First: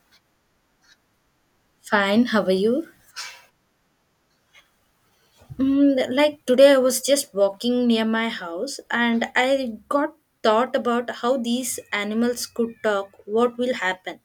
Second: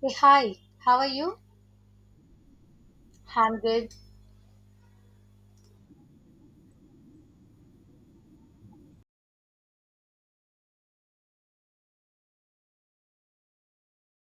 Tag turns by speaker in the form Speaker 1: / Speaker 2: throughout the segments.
Speaker 1: Hey, hi, how are you?
Speaker 2: Fine, how are you?
Speaker 1: I'm good.
Speaker 2: Like today, I was just walking near my house and I got thought about how these animals could talk, what will happen.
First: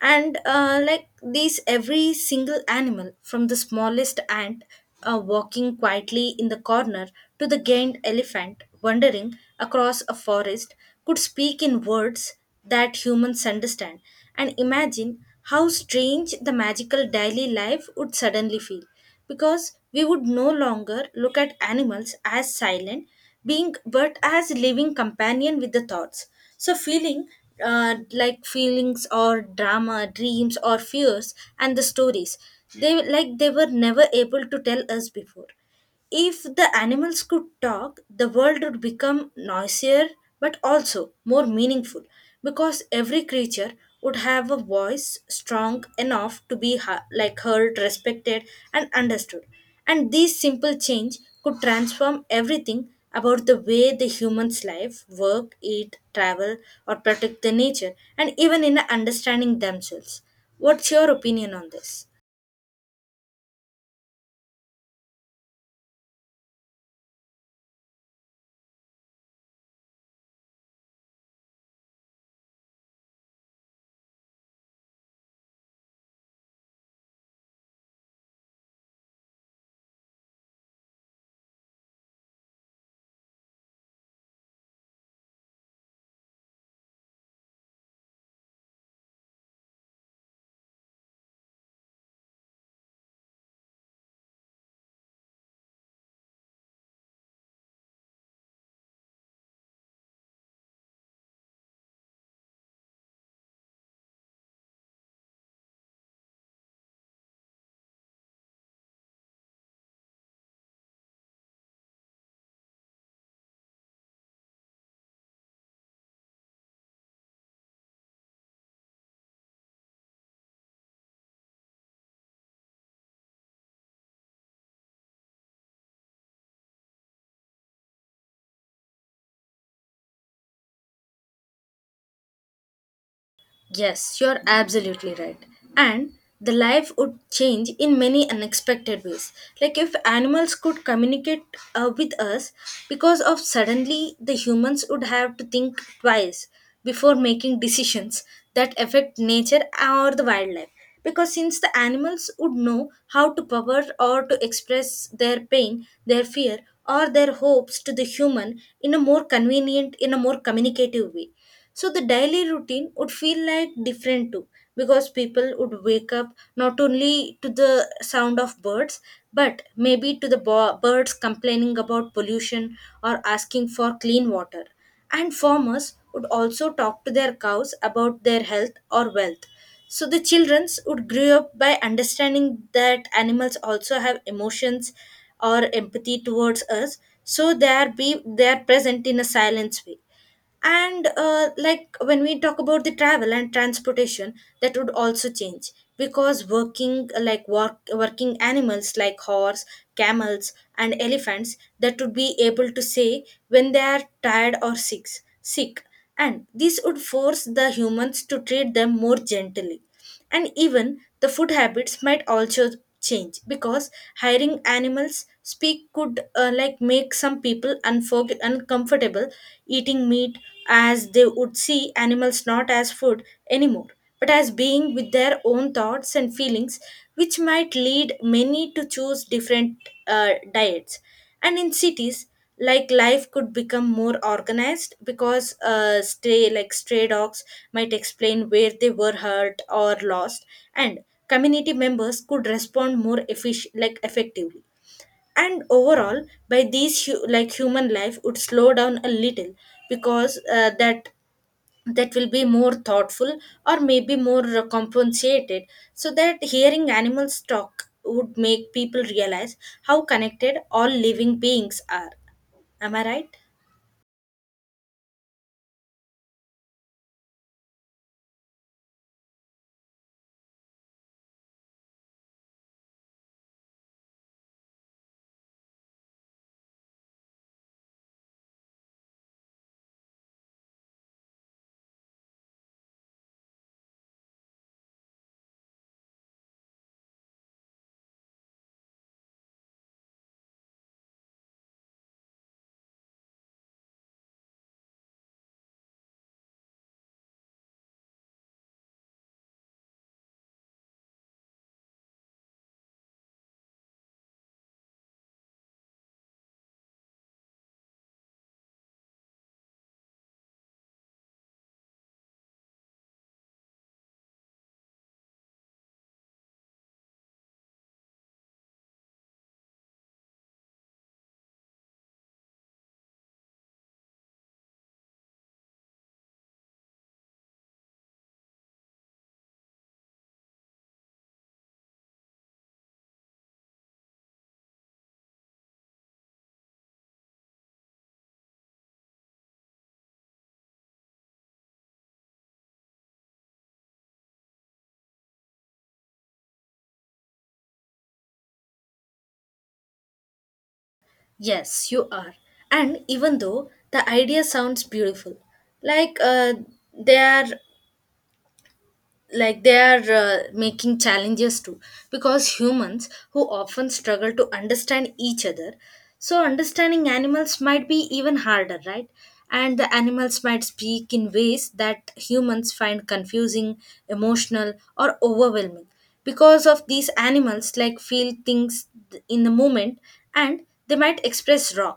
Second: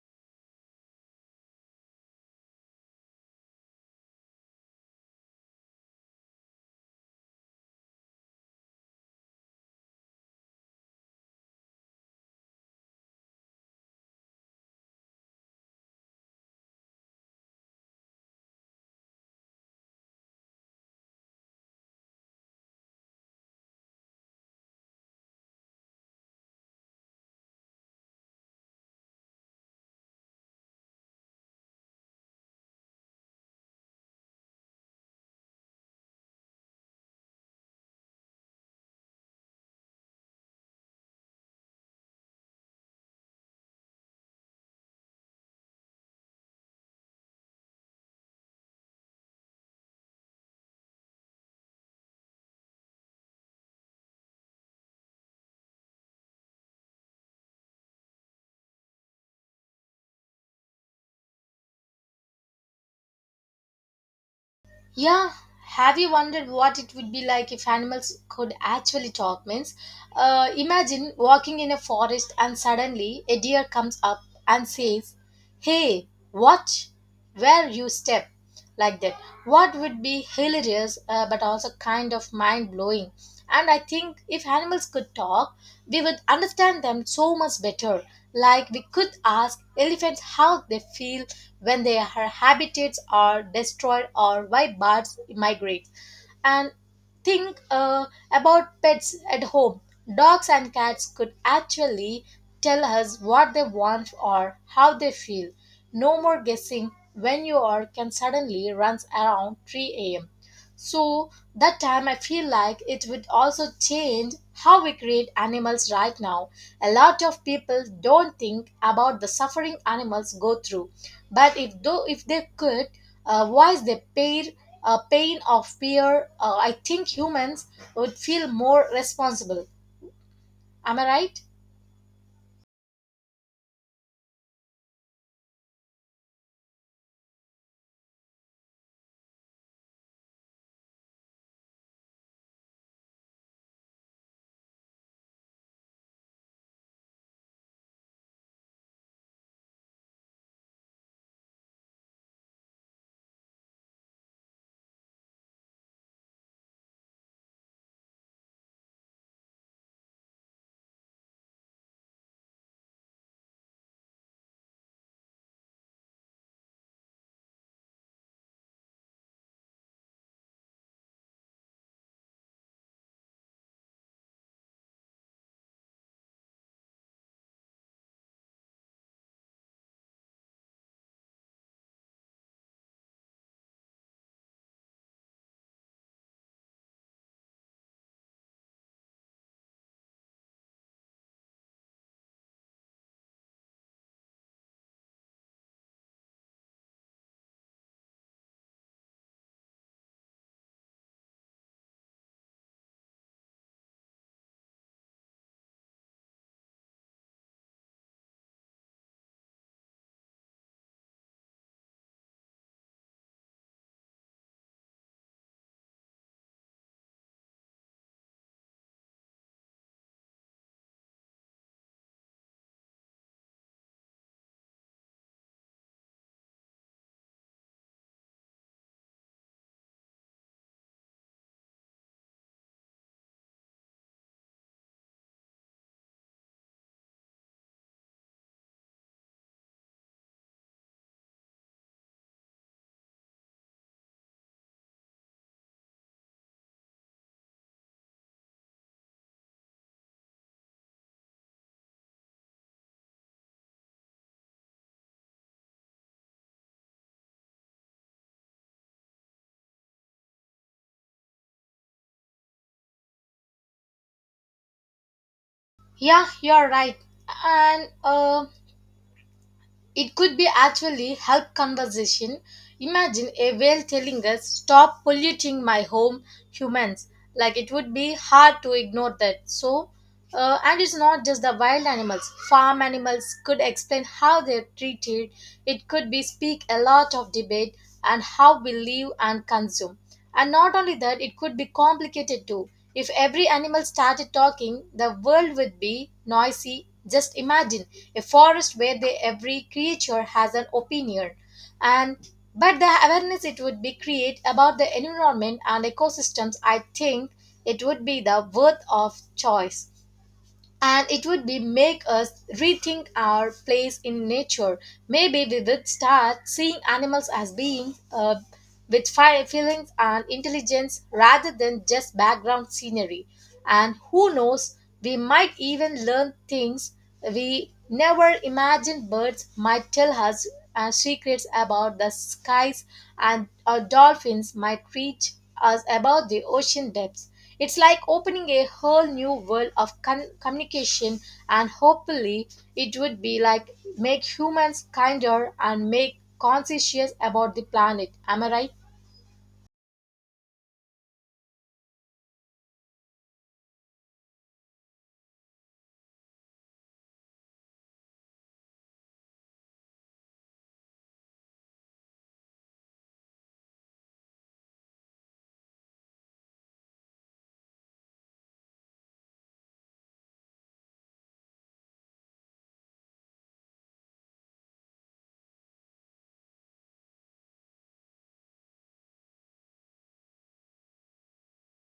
Speaker 2: Every single animal, from the smallest ant walking quietly in the corner to the gained elephant wandering across a forest, could speak in words that humans understand. And imagine how strange the magical daily life would suddenly feel, because we would no longer look at animals as silent being but as living companion with the thoughts, so feelings or drama dreams or fears and the stories they were never able to tell us before. If the animals could talk, the world would become noisier but also more meaningful, because every creature would have a voice strong enough to be heard, respected and understood. And this simple change could transform everything about the way the humans life, work, eat, travel or protect the nature and even in understanding themselves. What's your opinion on this?
Speaker 1: Yeah, have you wondered what it would be like if animals could actually talk? Means, imagine walking in a forest and suddenly a deer comes up and says, "Hey, watch where you step." Like that. What would be hilarious, but also kind of mind blowing. And I think if animals could talk, we would understand them so much better. Like we could ask elephants how they feel when their habitats are destroyed or why birds migrate. And think, about pets at home. Dogs and cats could actually tell us what they want or how they feel. No more guessing when you are can suddenly runs around 3 a.m. So that time I feel like it would also change how we create animals right now. A lot of people don't think about the suffering animals go through, but if they could, voice the pain, pain of fear, I think humans would feel more responsible. Am I right?
Speaker 2: Yes, you're absolutely right. And the life would change in many unexpected ways. Like if animals could communicate with us, because of suddenly the humans would have to think twice before making decisions that affect nature or the wildlife. Because since the animals would know how to power or to express their pain, their fear, or their hopes to the human in a more convenient, in a more communicative way, so the daily routine would feel like different too, because people would wake up not only to the sound of birds but maybe to the birds complaining about pollution or asking for clean water. And farmers would also talk to their cows about their health or wealth. So the childrens would grow up by understanding that animals also have emotions or empathy towards us. So they are present in a silence way. And when we talk about the travel and transportation, that would also change because working animals like horse, camels and elephants that would be able to say when they are tired or sick sick and this would force the humans to treat them more gently. And even the food habits might also change, because hiring animals speak could make some people uncomfortable eating meat, as they would see animals not as food anymore but as being with their own thoughts and feelings, which might lead many to choose different diets. And in cities, like life could become more organized because stray dogs might explain where they were hurt or lost, and community members could respond more efficient like effectively. And overall, by these human life would slow down a little, because that will be more thoughtful or maybe more compensated, so that hearing animals talk would make people realize how connected all living beings are. Am I right?
Speaker 1: Yeah, you're right. And it could be actually help conversation. Imagine a whale telling us, "Stop polluting my home, humans." Like it would be hard to ignore that. So, and it's not just the wild animals. Farm animals could explain how they're treated. It could be speak a lot of debate and how we live and consume. And not only that, it could be complicated too. If every animal started talking, the world would be noisy. Just imagine a forest where they, every creature has an opinion. And but the awareness it would be create about the environment and ecosystems, I think it would be the worth of choice, and it would be make us rethink our place in nature. Maybe we would start seeing animals as being, with feelings and intelligence rather than just background scenery. And who knows, we might even learn things we never imagined. Birds might tell us, secrets about the skies, and our dolphins might teach us about the ocean depths. It's like opening a whole new world of communication, and hopefully, it would be like make humans kinder and make conscientious about the planet. Am I right?
Speaker 2: Yes, you are. And even though the idea sounds beautiful, like uh, they are they are making challenges too, because humans who often struggle to understand each other, so understanding animals might be even harder, right? And the animals might speak in ways that humans find confusing, emotional or overwhelming, because of these animals like feel things in the moment, and they might express raw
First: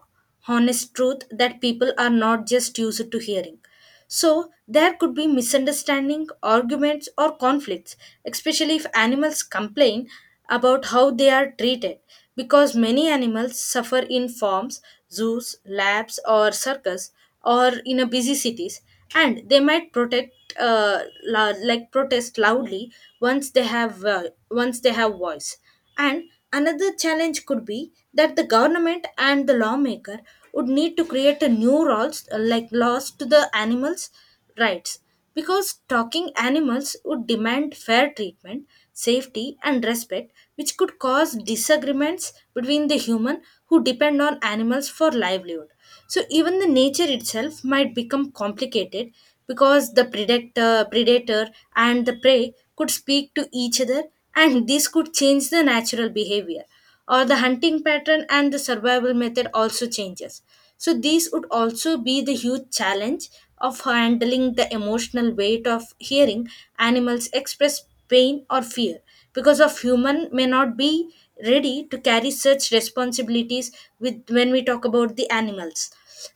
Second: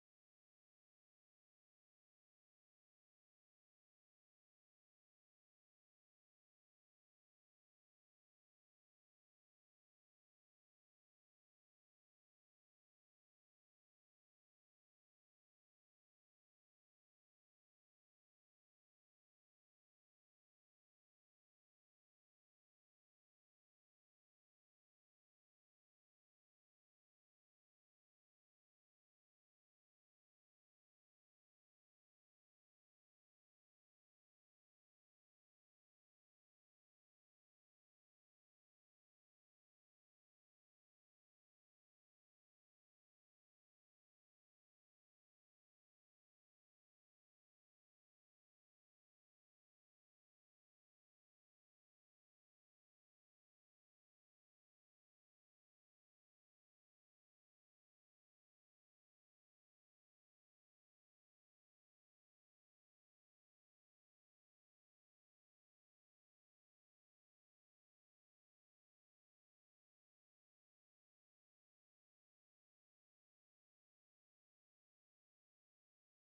Speaker 2: honest truth that people are not just used to hearing. So there could be misunderstanding, arguments, or conflicts, especially if animals complain about how they are treated, because many animals suffer in farms, zoos, labs, or circus, or in a busy cities, and they might protect. Protest loudly once they have voice. And another challenge could be that the government and the lawmaker would need to create a new rules, laws to the animals' rights, because talking animals would demand fair treatment, safety and respect, which could cause disagreements between the human who depend on animals for livelihood. So even the nature itself might become complicated because the predator and the prey could speak to each other, and this could change the natural behavior or the hunting pattern and the survival method also changes. So these would also be the huge challenge of handling the emotional weight of hearing animals express pain or fear, because of human may not be ready to carry such responsibilities with when we talk about the animals.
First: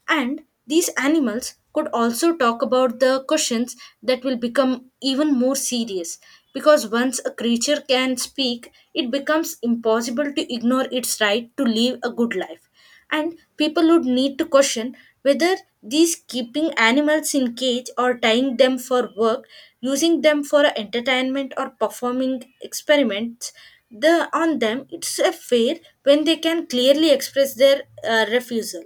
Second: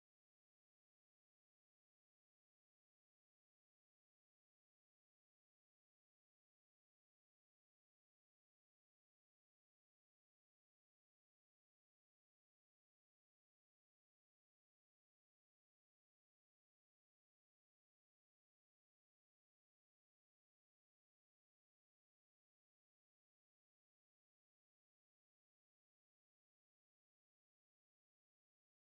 Speaker 2: And these animals could also talk about the questions that will become even more serious, because once a creature can speak, it becomes impossible to ignore its right to live a good life. And people would need to question whether these keeping animals in cage or tying them for work, using them for entertainment or performing experiments the on them, it's a fair when they can clearly express their refusal.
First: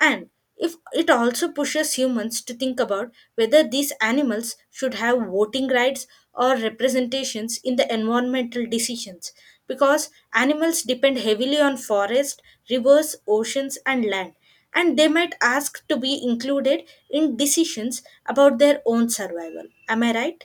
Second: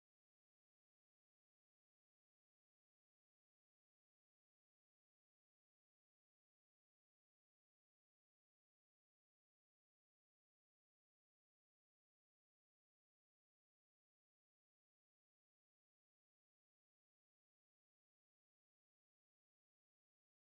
Speaker 2: And if it also pushes humans to think about whether these animals should have voting rights or representations in the environmental decisions, because animals depend heavily on forest, rivers, oceans and land, and they might ask to be included in decisions about their own survival. Am I right?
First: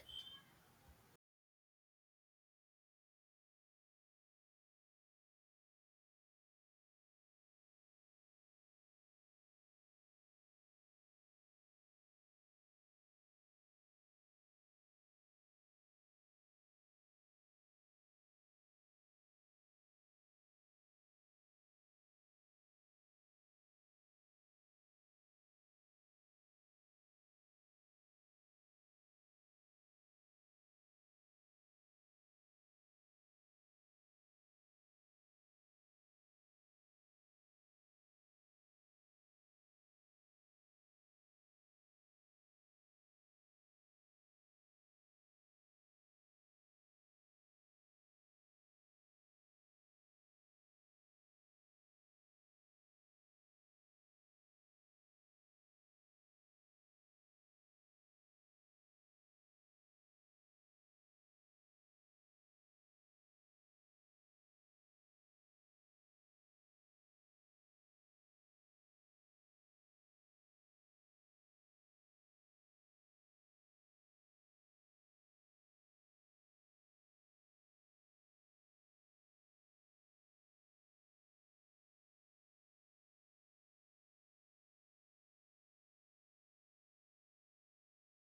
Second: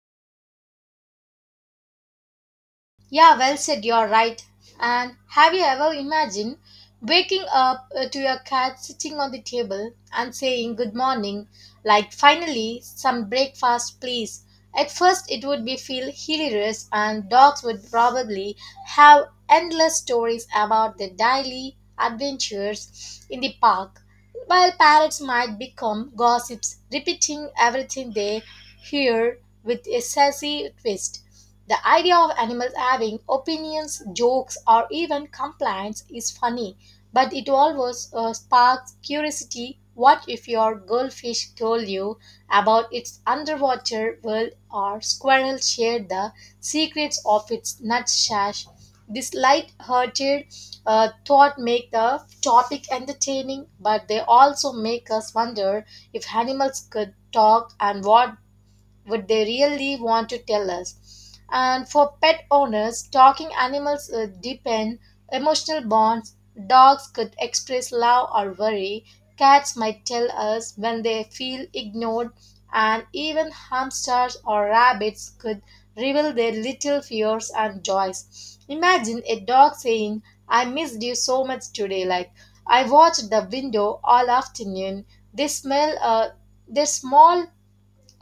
Speaker 1: Yeah, well said, you're right. And have you ever imagined waking up, to your cat sitting on the table and saying good morning, like finally some breakfast, please? At first, it would be feel hilarious, and dogs would probably have endless stories about their daily adventures in the park. While parrots might become gossips, repeating everything they hear with a sassy twist. The idea of animals having opinions, jokes, or even complaints is funny, but it always, sparks curiosity. What if your goldfish told you about its underwater world, or squirrel shared the secrets of its nutsash? This light-hearted, thought make the topic entertaining, but they also make us wonder if animals could talk and what they really want to tell us. And for pet owners, talking animals, deepen emotional bonds. Dogs could express love or worry. Cats might tell us when they feel ignored, and even hamsters or rabbits could reveal their little fears and joys. Imagine a dog saying, "I missed you so much today, like I watched the window all afternoon." They smell, their small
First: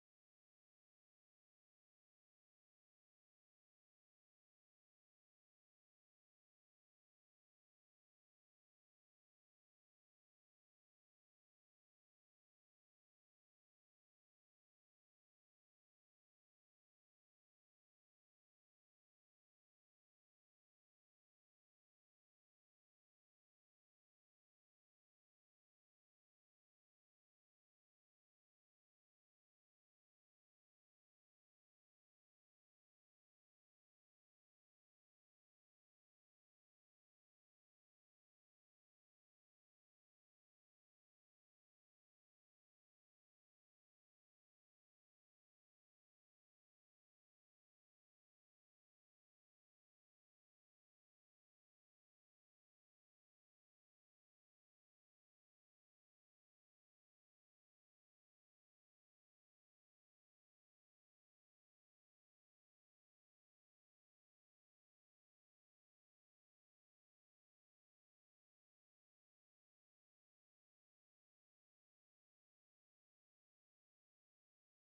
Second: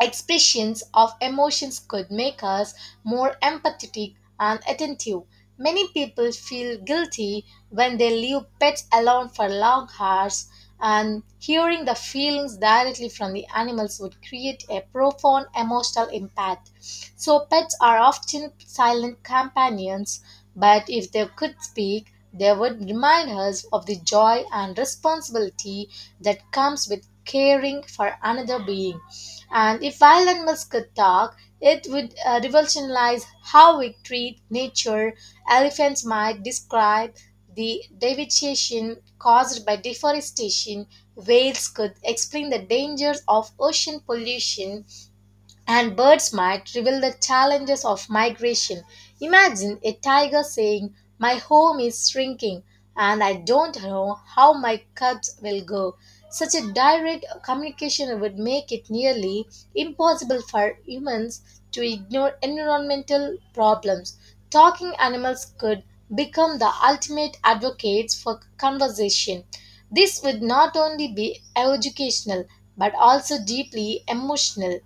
Speaker 1: expressions of emotions could make us more empathetic and attentive. Many people feel guilty when they leave pets alone for long hours, and hearing the feelings directly from the animals would create a profound emotional impact. So, pets are often silent companions, but if they could speak, they would remind us of the joy and responsibility that comes with caring for another being. And if wild animals could talk, it would, revolutionize how we treat nature. Elephants might describe the devastation caused by deforestation. Whales could explain the dangers of ocean pollution, and birds might reveal the challenges of migration. Imagine a tiger saying, "My home is shrinking and I don't know how my cubs will go." Such a direct communication would make it nearly impossible for humans to ignore environmental problems. Talking animals could become the ultimate advocates for conversation. This would not only be educational but also deeply emotional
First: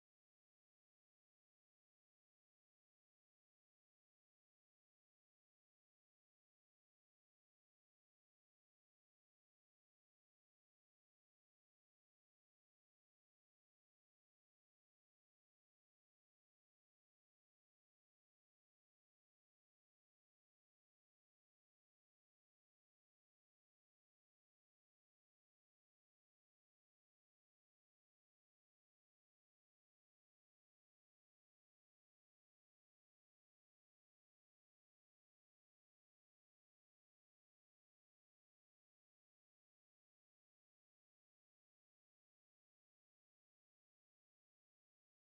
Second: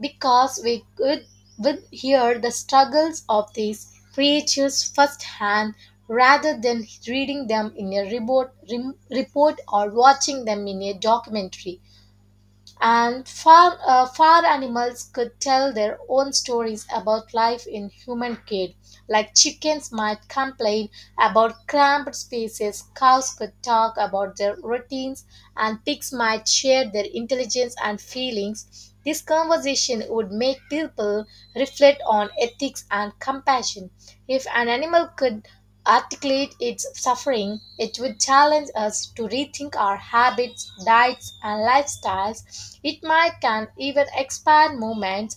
Speaker 1: because we could would hear the struggles of these creatures firsthand rather than reading them in a report or watching them in a documentary. And far animals could tell their own stories about life in human care. Like chickens might complain about cramped spaces, cows could talk about their routines, and pigs might share their intelligence and feelings. This conversation would make people reflect on ethics and compassion. If an animal could articulate its suffering, it would challenge us to rethink our habits, diets, and lifestyles. It might can even expand movements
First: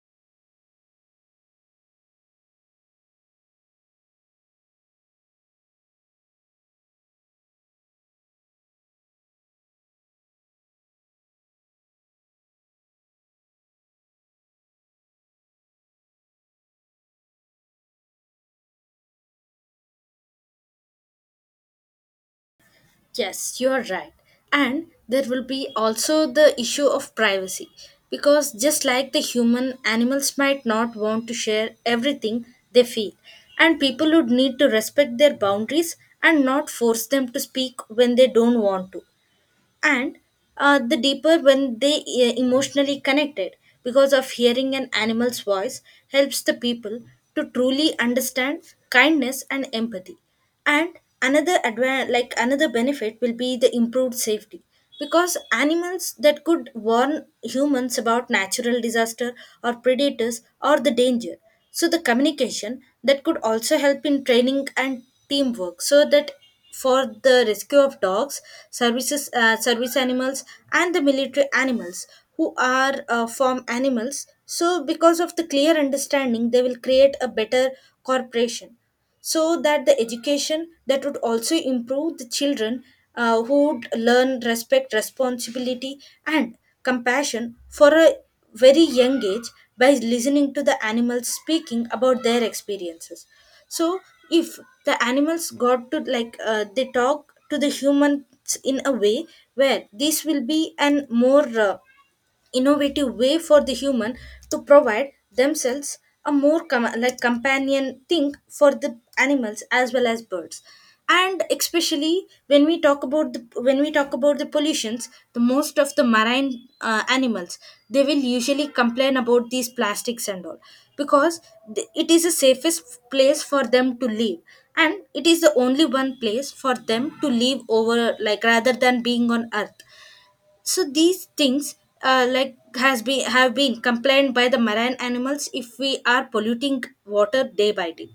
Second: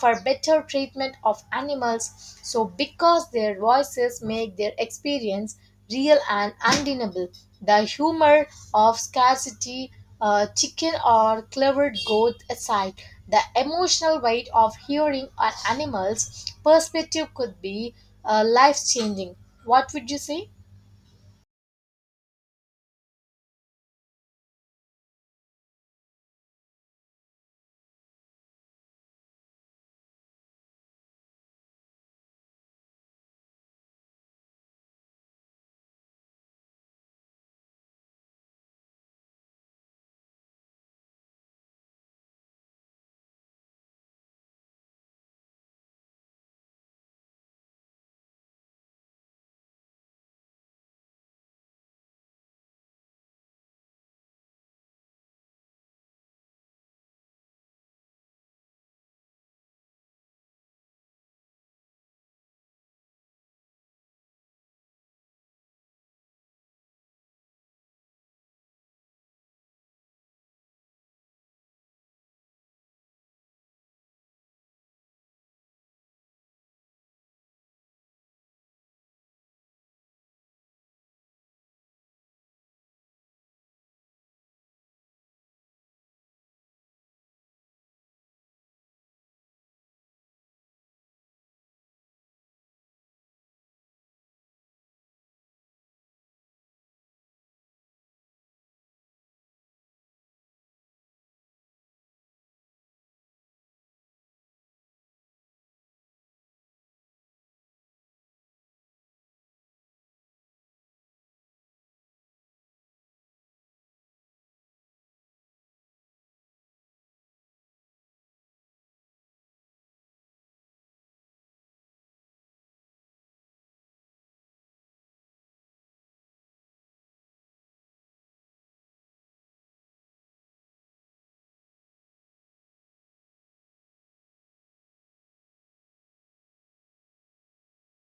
Speaker 1: for better treatment of animals, so because their voices make their experience real and undeniable. The humor of scarcity, chicken or clever goat aside, the emotional weight of hearing an animal's perspective could be life changing. What would you say?
Speaker 2: Yes, you're right. And there will be also the issue of privacy, because just like the human, animals might not want to share everything they feel, and people would need to respect their boundaries and not force them to speak when they don't want to. And the deeper when they emotionally connected, because of hearing an animal's voice helps the people to truly understand kindness and empathy. And another another benefit will be the improved safety, because animals that could warn humans about natural disaster or predators or the danger. So the communication that could also help in training and teamwork, so that for the rescue of dogs, services, service animals, and the military animals who are farm animals. So, because of the clear understanding, they will create a better corporation. So that the education that would also improve the children who would learn respect, responsibility, and compassion for a very young age by listening to the animals speaking about their experiences. So if the animals got to they talk to the humans in a way where this will be an more innovative way for the human to provide themselves a more companion thing for the animals as well as birds. And especially when we talk about the when we talk about the pollutions, the most of the marine animals, they will usually complain about these plastics and all, because it is the safest place for them to live, and it is the only one place for them to live over, like rather than being on earth. So these things, like has been have been complained by the marine animals if we are polluting water day by day.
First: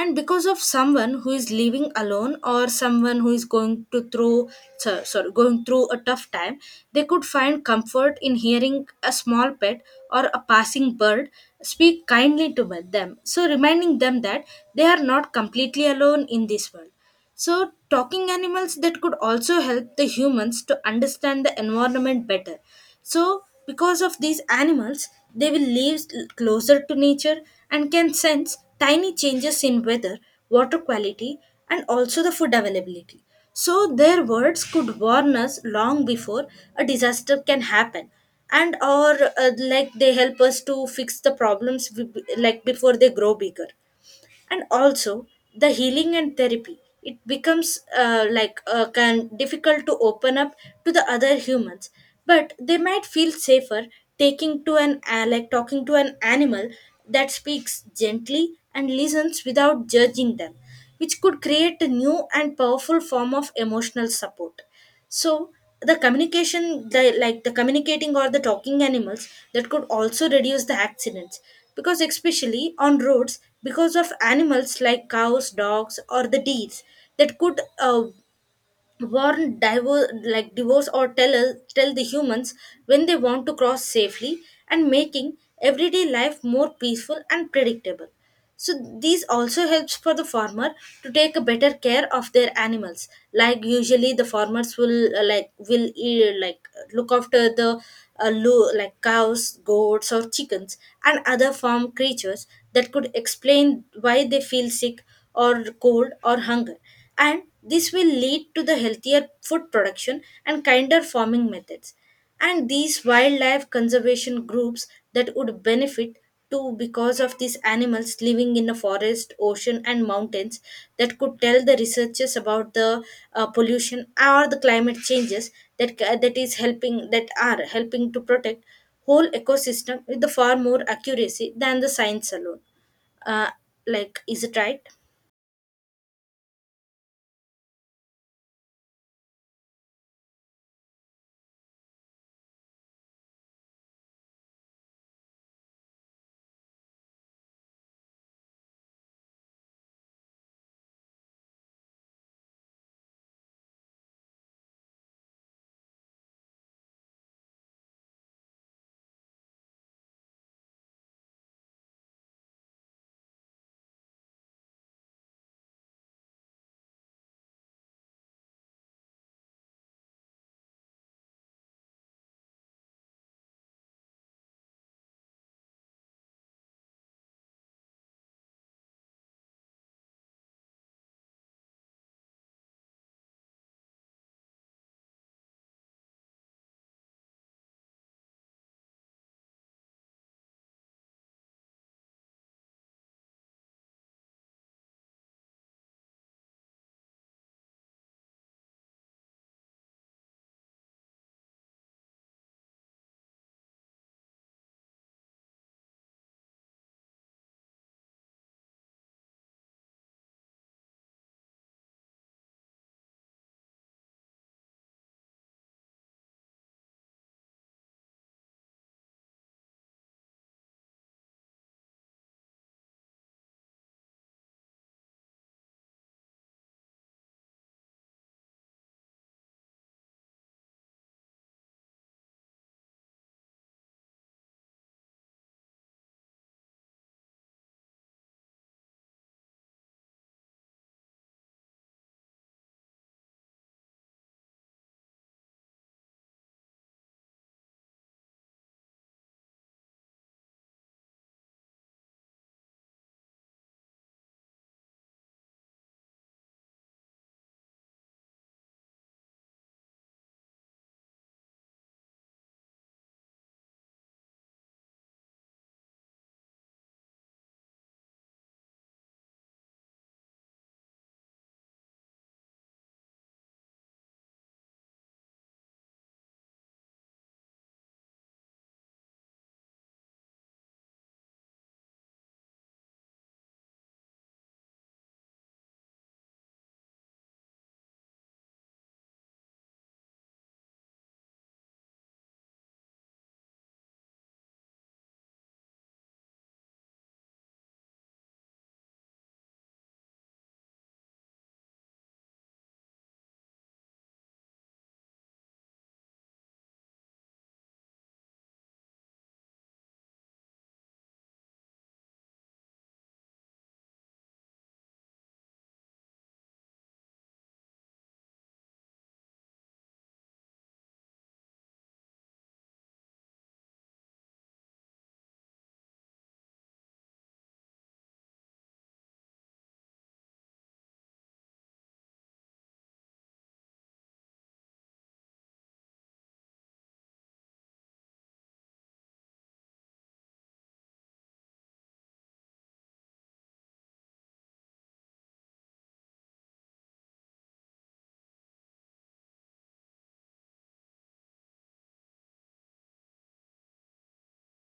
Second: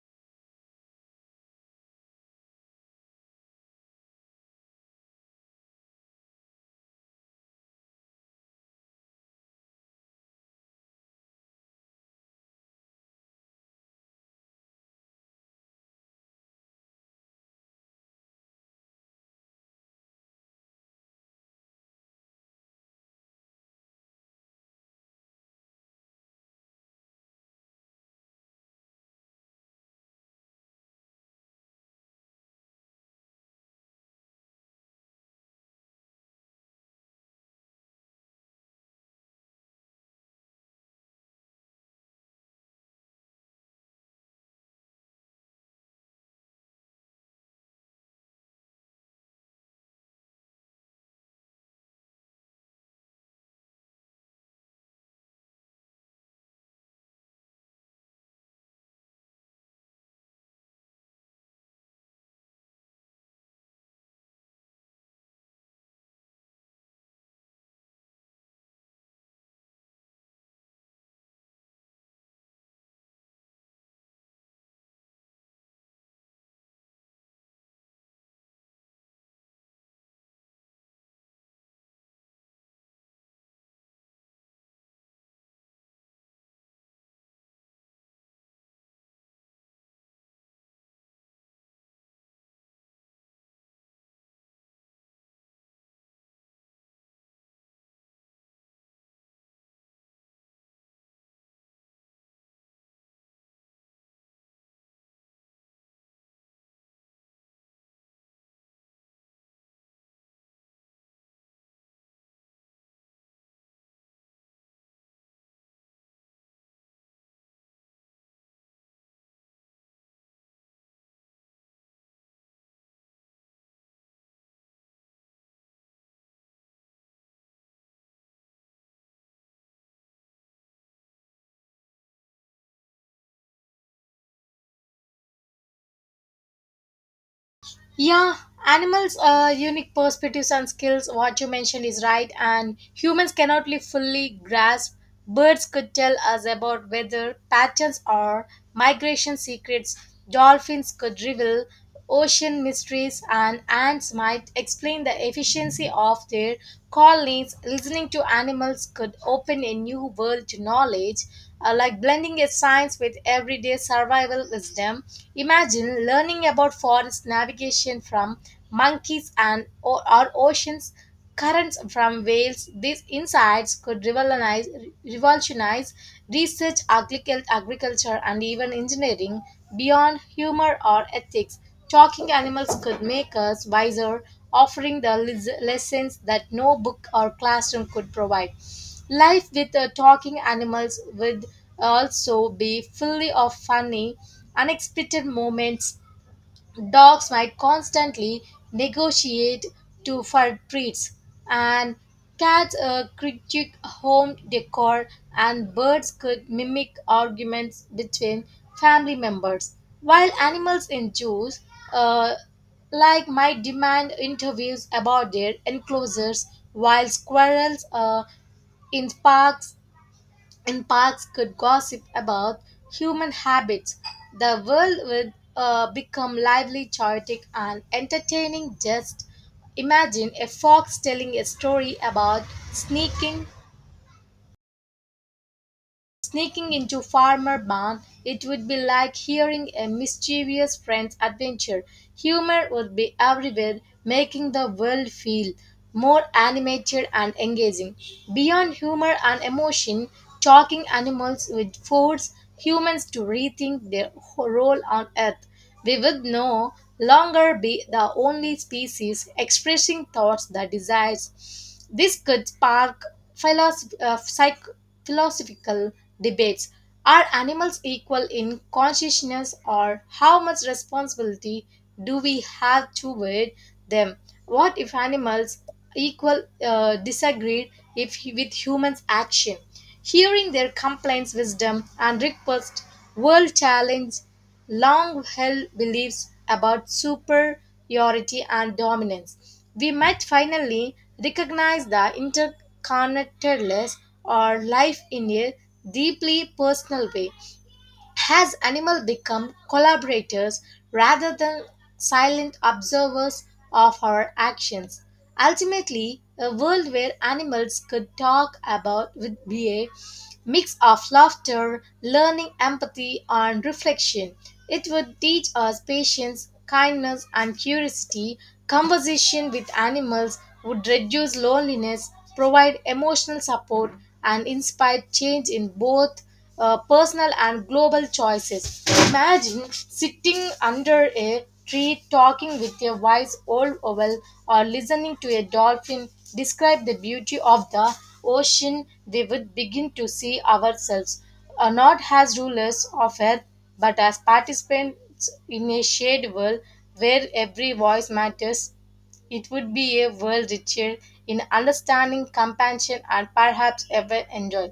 Speaker 2: And because of someone who is living alone or someone who is going to through, sorry, going through a tough time, they could find comfort in hearing a small pet or a passing bird speak kindly to them, so reminding them that they are not completely alone in this world. So, talking animals that could also help the humans to understand the environment better. So, because of these animals, they will live closer to nature and can sense tiny changes in weather, water quality, and also the food availability. So, their words could warn us long before a disaster can happen, and or they help us to fix the problems we, like before they grow bigger. And also the healing and therapy, it becomes can difficult to open up to the other humans, but they might feel safer taking to an talking to an animal that speaks gently and listens without judging them, which could create a new and powerful form of emotional support. So the communication, the communicating or the talking animals, that could also reduce the accidents, because especially on roads, because of animals like cows, dogs, or the deers that could warn divorce, or tell us, tell the humans when they want to cross safely, and making everyday life more peaceful and predictable. So these also helps for the farmer to take a better care of their animals. Like usually the farmers will look after the cows, goats or chickens and other farm creatures that could explain why they feel sick or cold or hunger. And this will lead to the healthier food production and kinder farming methods. And these wildlife conservation groups that would benefit too, because of these animals living in a forest, ocean and mountains, that could tell the researchers about the pollution or the climate changes that ca- that is helping that are helping to protect whole ecosystem with the far more accuracy than the science alone. uh, like, is it right?
Speaker 1: Yeah, animals, unique perspectives and skills. What you mentioned is right, and humans cannot fully grasp. Birds could tell us about weather patterns or migration secrets. Dolphins could reveal ocean mysteries, and ants might explain the efficiency of their colonies. Listening to animals could open a new world to knowledge, like blending a science with everyday survival wisdom. Imagine learning about forest navigation from monkeys or oceans currents from whales. These insights could revolutionize research, agriculture, and even engineering beyond humor or ethics. Talking animals could make us wiser, offering the lessons that no book or classroom could provide. Life with, talking animals would also be fully of funny, unexpected moments. Dogs might constantly negotiate to for treats, and cats, critique home decor, and birds could mimic arguments between family members. While animals in zoos, uh, like might demand interviews about their enclosures, while squirrels, in parks could gossip about human habits. The world would, become lively, chaotic, and entertaining. Just imagine a fox telling a story about sneaking sneaking into Farmer Brown, it would be like hearing a mischievous friend's adventure. Humor would be everywhere, making the world feel more animated and engaging. Beyond humor and emotion, talking animals would force humans to rethink their role on Earth. We would no longer be the only species expressing thoughts that desires. This could spark philosoph- uh, psych- philosophical debates. Are animals equal in consciousness, or how much responsibility do we have toward them? What if animals equal, disagreed if with humans' action? Hearing their complaints, wisdom, and requests will challenge long held beliefs about superiority and dominance. We might finally recognize the interconnectedness or life in a deeply personal way. Has animal become collaborators rather than silent observers of our actions? Ultimately, a world where animals could talk about would be a mix of laughter, learning, empathy, and reflection. It would teach us patience, kindness, and curiosity. Conversation with animals would reduce loneliness, provide emotional support, and inspire change in both, personal and global choices. Imagine sitting under a tree talking with a wise old owl or listening to a dolphin describe the beauty of the ocean. We would begin to see ourselves, not as rulers of earth but as participants in a shared world where every voice matters. It would be a world richer in understanding, compassion, and perhaps ever enjoy.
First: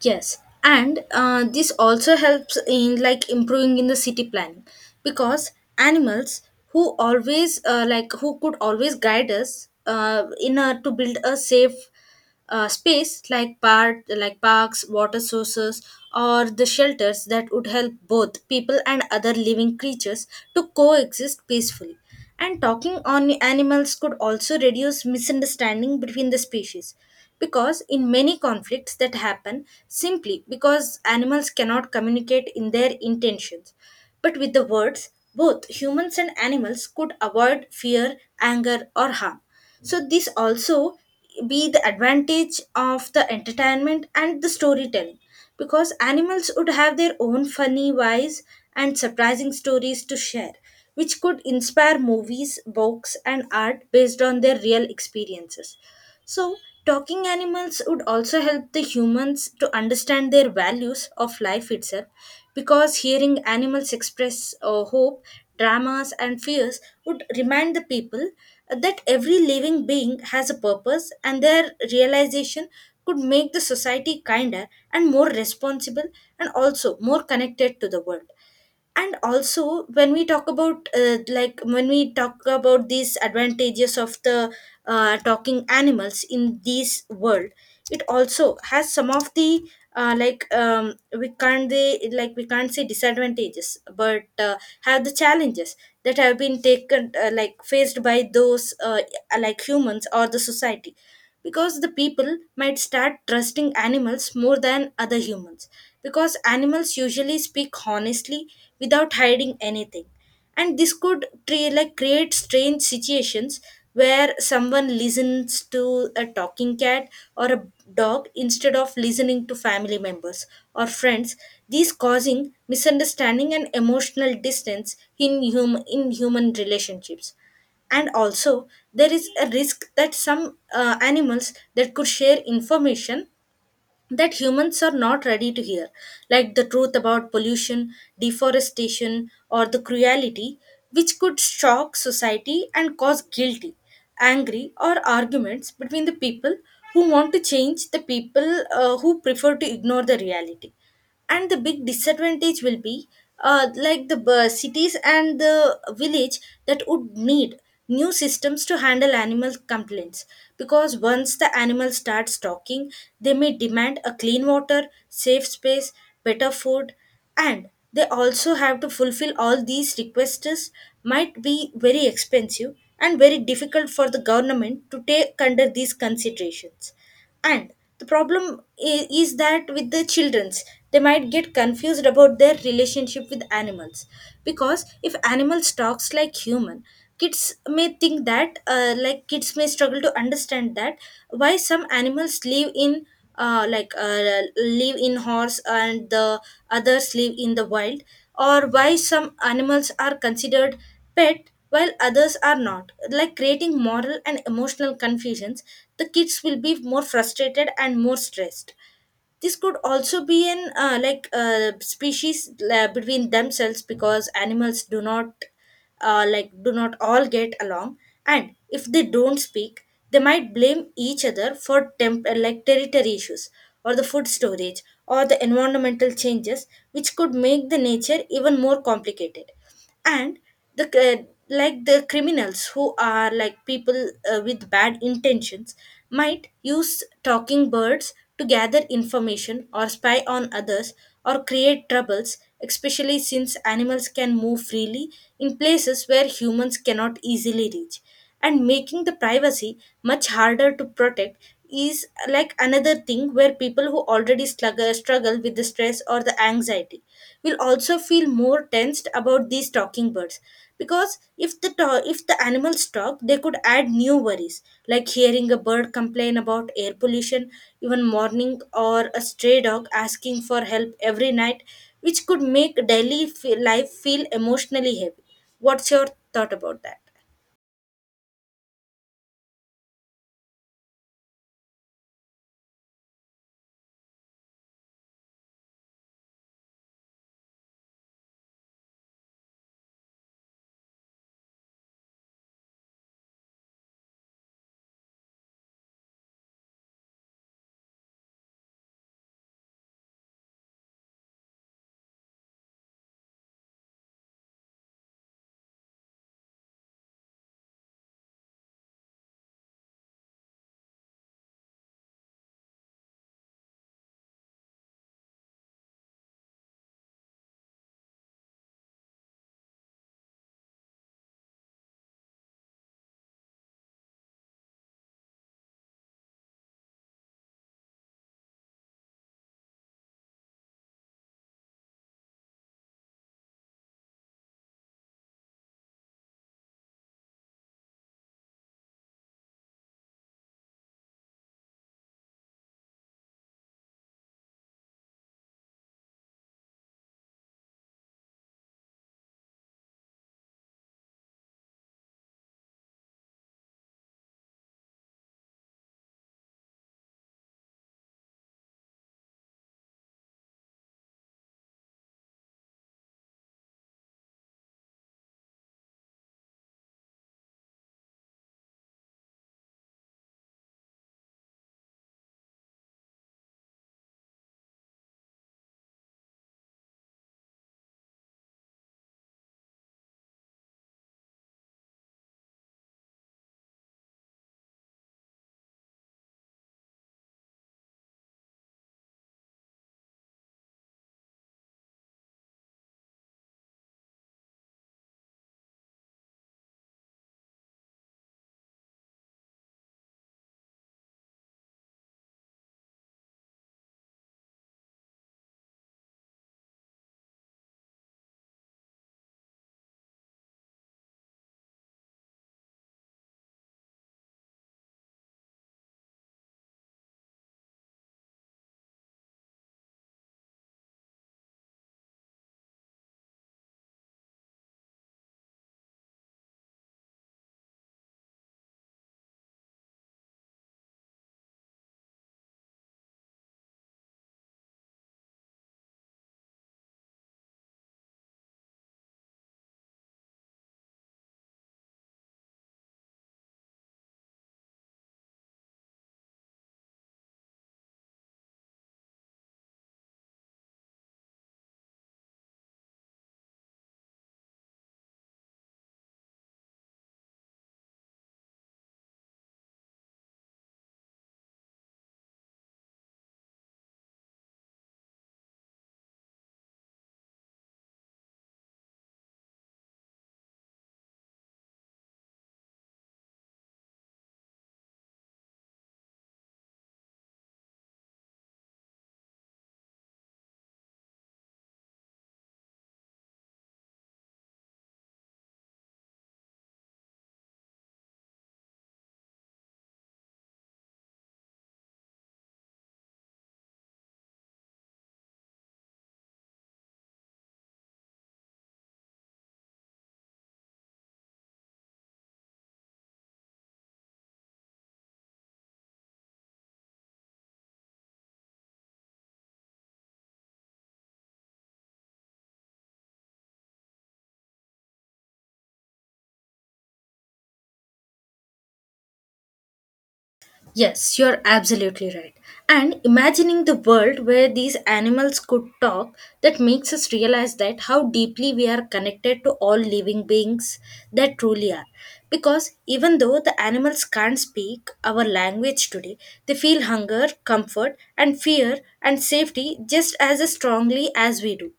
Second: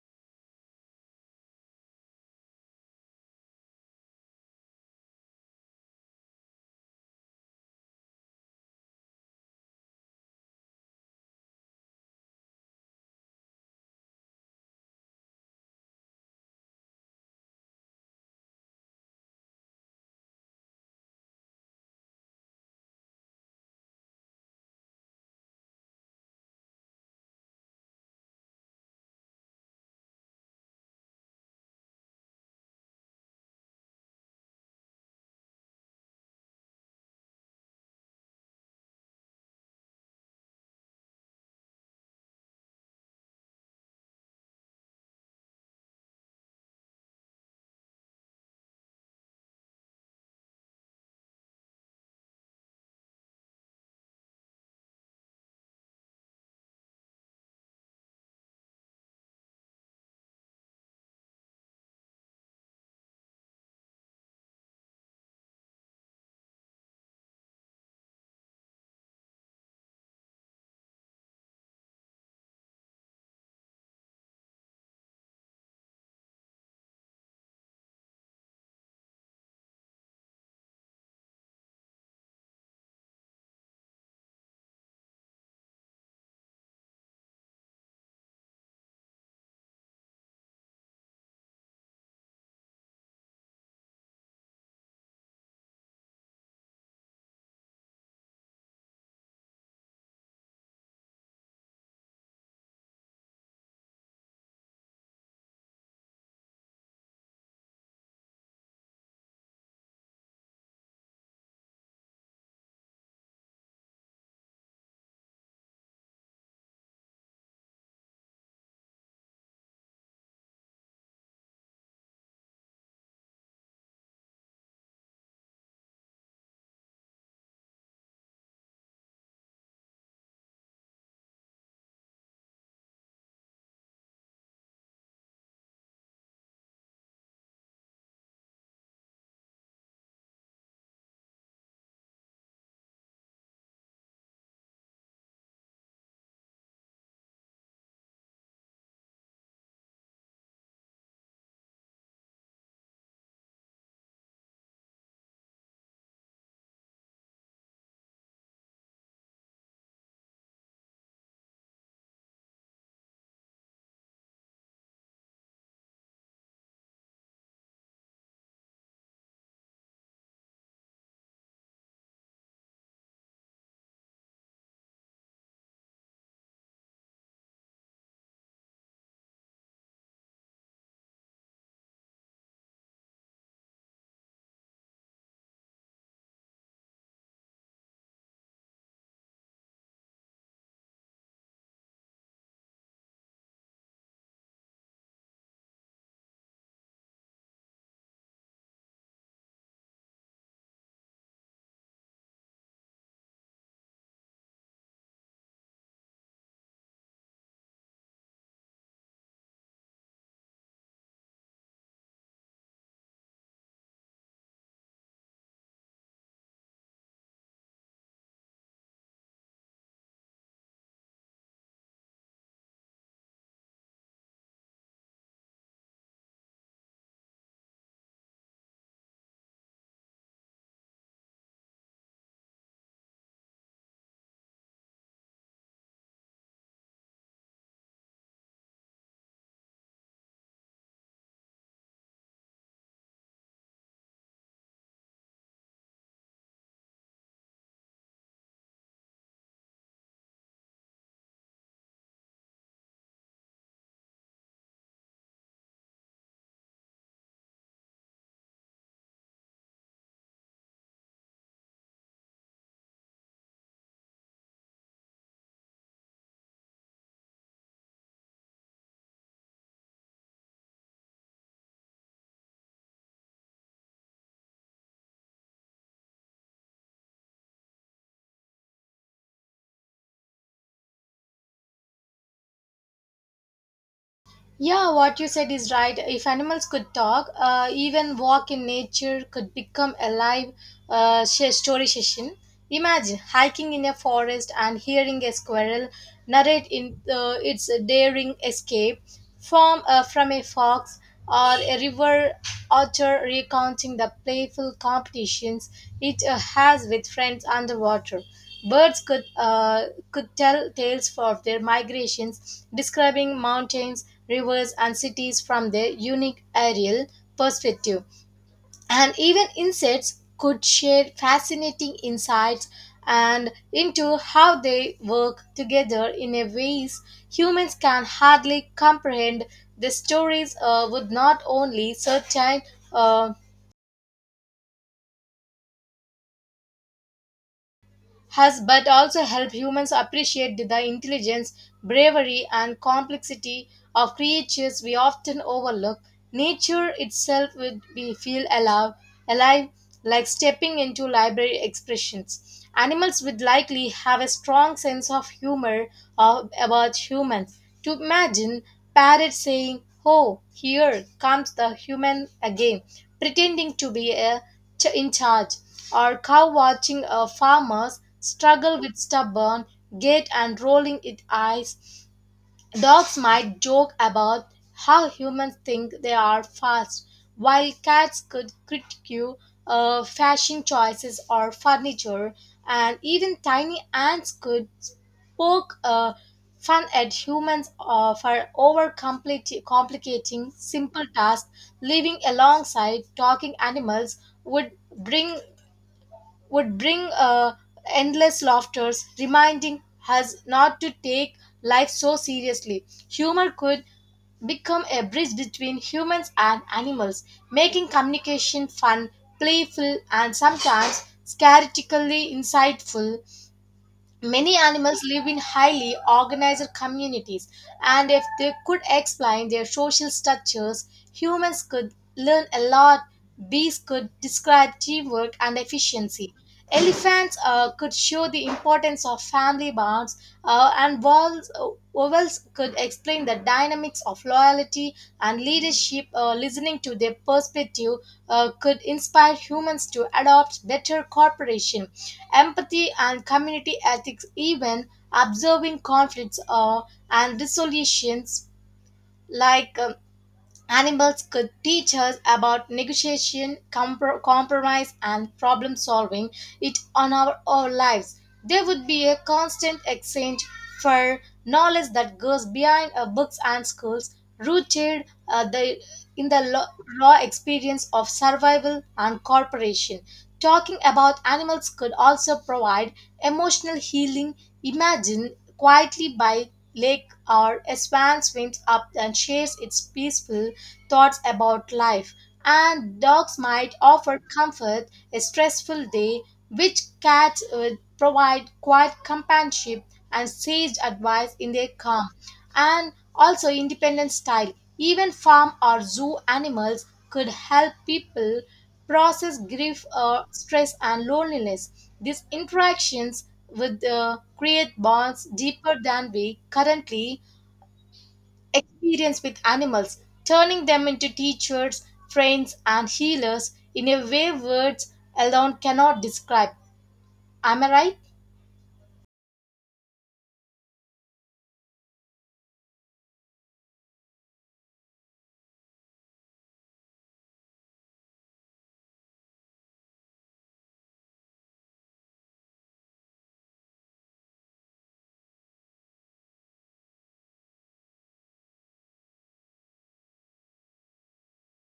Speaker 2: Yes, and this also helps in like improving in the city planning, because animals who always who could always guide us in to build a safe space like parks, water sources, or the shelters that would help both people and other living creatures to coexist peacefully. And talking on animals could also reduce misunderstanding between the species, because in many conflicts that happen simply because animals cannot communicate in their intentions, but with the words both humans and animals could avoid fear, anger, or harm. So this also be the advantage of the entertainment and the storytelling, because animals would have their own funny, wise, and surprising stories to share, which could inspire movies, books, and art based on their real experiences. so, Talking animals would also help the humans to understand their values of life itself, because hearing animals express hope, dramas, and fears would remind the people that every living being has a purpose, and their realization could make the society kinder and more responsible, and also more connected to the world. And also when we talk about when we talk about these advantages of the talking animals in this world, it also has some of the we can't they like we can't say disadvantages, but have the challenges that have been taken faced by those humans or the society. Because the people might start trusting animals more than other humans, because animals usually speak honestly without hiding anything. And this could create strange situations where someone listens to a talking cat or a dog instead of listening to family members or friends, these causing misunderstanding and emotional distance in human relationships. And also there is a risk that some animals that could share information that humans are not ready to hear, like the truth about pollution, deforestation, or the cruelty, which could shock society and cause guilty, angry, or arguments between the people who want to change the people who prefer to ignore the reality. And the big disadvantage will be cities and the village that would need new systems to handle animal complaints, because once the animal starts talking they may demand a clean water, safe space, better food, and they also have to fulfill all these requests, might be very expensive and very difficult for the government to take under these considerations. And the problem is that with the children's, they might get confused about their relationship with animals, because if animals talks like human, kids may struggle to understand that why some animals live in live in horse and the others live in the wild, or why some animals are considered pet while others are not, like creating moral and emotional confusions. The kids will be more frustrated and more stressed. This could also be in species between themselves, because animals do not do not all get along, and if they don't speak they might blame each other for territory issues, or the food storage, or the environmental changes, which could make the nature even more complicated. And the c- uh, the criminals who are like people with bad intentions might use talking birds to gather information or spy on others, or create troubles, especially since animals can move freely in places where humans cannot easily reach, and making the privacy much harder to protect. Is like another thing where people who already struggle with the stress or the anxiety will also feel more tensed about these talking birds, because if the animals talk they could add new worries, like hearing a bird complain about air pollution even morning, or a stray dog asking for help every night, which could make daily life feel emotionally heavy. What's your thought about that?
Speaker 1: Yeah, what you said is right. If animals could talk, even walk in nature could become a live, story session. Imagine hiking in a forest and hearing a squirrel narrate in, its daring escape from a fox, or a river otter recounting the playful competitions it, has with friends underwater. Birds could could tell tales of their migrations, describing mountains, rivers, and cities from their unique aerial perspective. And even insects could share fascinating insights and into how they work together in a ways humans can hardly comprehend. The stories, would not only certain, uh, has but also help humans appreciate the intelligence, bravery, and complexity of creatures we often overlook. Nature itself would be feel alive like stepping into library expressions. Animals would likely have a strong sense of humor of, about humans. To imagine parrot saying, "Oh, here comes the human again," pretending to be a in charge, or cow watching a farmer's struggle with stubborn gait and rolling its eyes. Dogs might joke about how humans think they are fast, while cats could critique, fashion choices or furniture, and even tiny ants could poke, fun at humans, for over complicating simple tasks. Living alongside talking animals would bring would bring uh, endless laughters, reminding us not to take life so seriously. Humor could become a bridge between humans and animals, making communication fun, playful, and sometimes scarily insightful. Many animals live in highly organized communities, and if they could explain their social structures, humans could learn a lot. Bees could describe teamwork and efficiency. Elephants, could show the importance of family bonds, and wolves could explain the dynamics of loyalty and leadership. Listening to their perspective, could inspire humans to adopt better cooperation. Empathy and community ethics, even observing conflicts, and resolutions like, animals could teach us about negotiation, compromise, and problem solving it on our lives. There would be a constant exchange for knowledge that goes behind, books and schools, rooted, in the raw experience of survival and cooperation. Talking about animals could also provide emotional healing. Imagine quietly by lake or a swan swims up and shares its peaceful thoughts about life, and dogs might offer comfort a stressful day, which cats would provide quiet companionship and sage advice in their calm, and also independent style. Even farm or zoo animals could help people process grief or stress and loneliness. These interactions would, create bonds deeper than we currently experience with animals, turning them into teachers, friends, and healers in a way words alone cannot describe. Am I right?
Speaker 2: Yes, you're absolutely right. And imagining the world where these animals could talk, that makes us realize that how deeply we are connected to all living beings that truly are. Because even though the animals can't speak our language today, they feel hunger, comfort, and fear and safety just as strongly as we do.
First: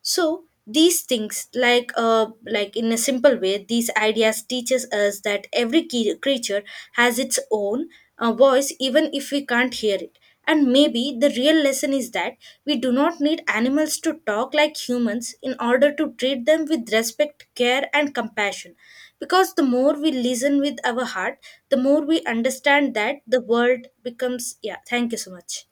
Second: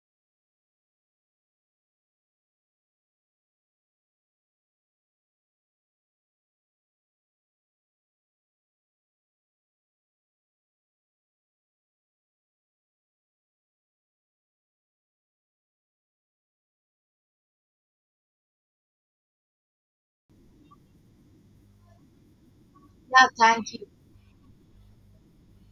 Speaker 2: So these things like in a simple way, these ideas teaches us that every key, creature has its own voice, even if we can't hear it. And maybe the real lesson is that we do not need animals to talk like humans in order to treat them with respect, care, and compassion. Because the more we listen with our heart, the more we understand that
Speaker 1: Yeah,
Speaker 2: the
Speaker 1: thank you.
Speaker 2: world becomes. Yeah, thank you so much.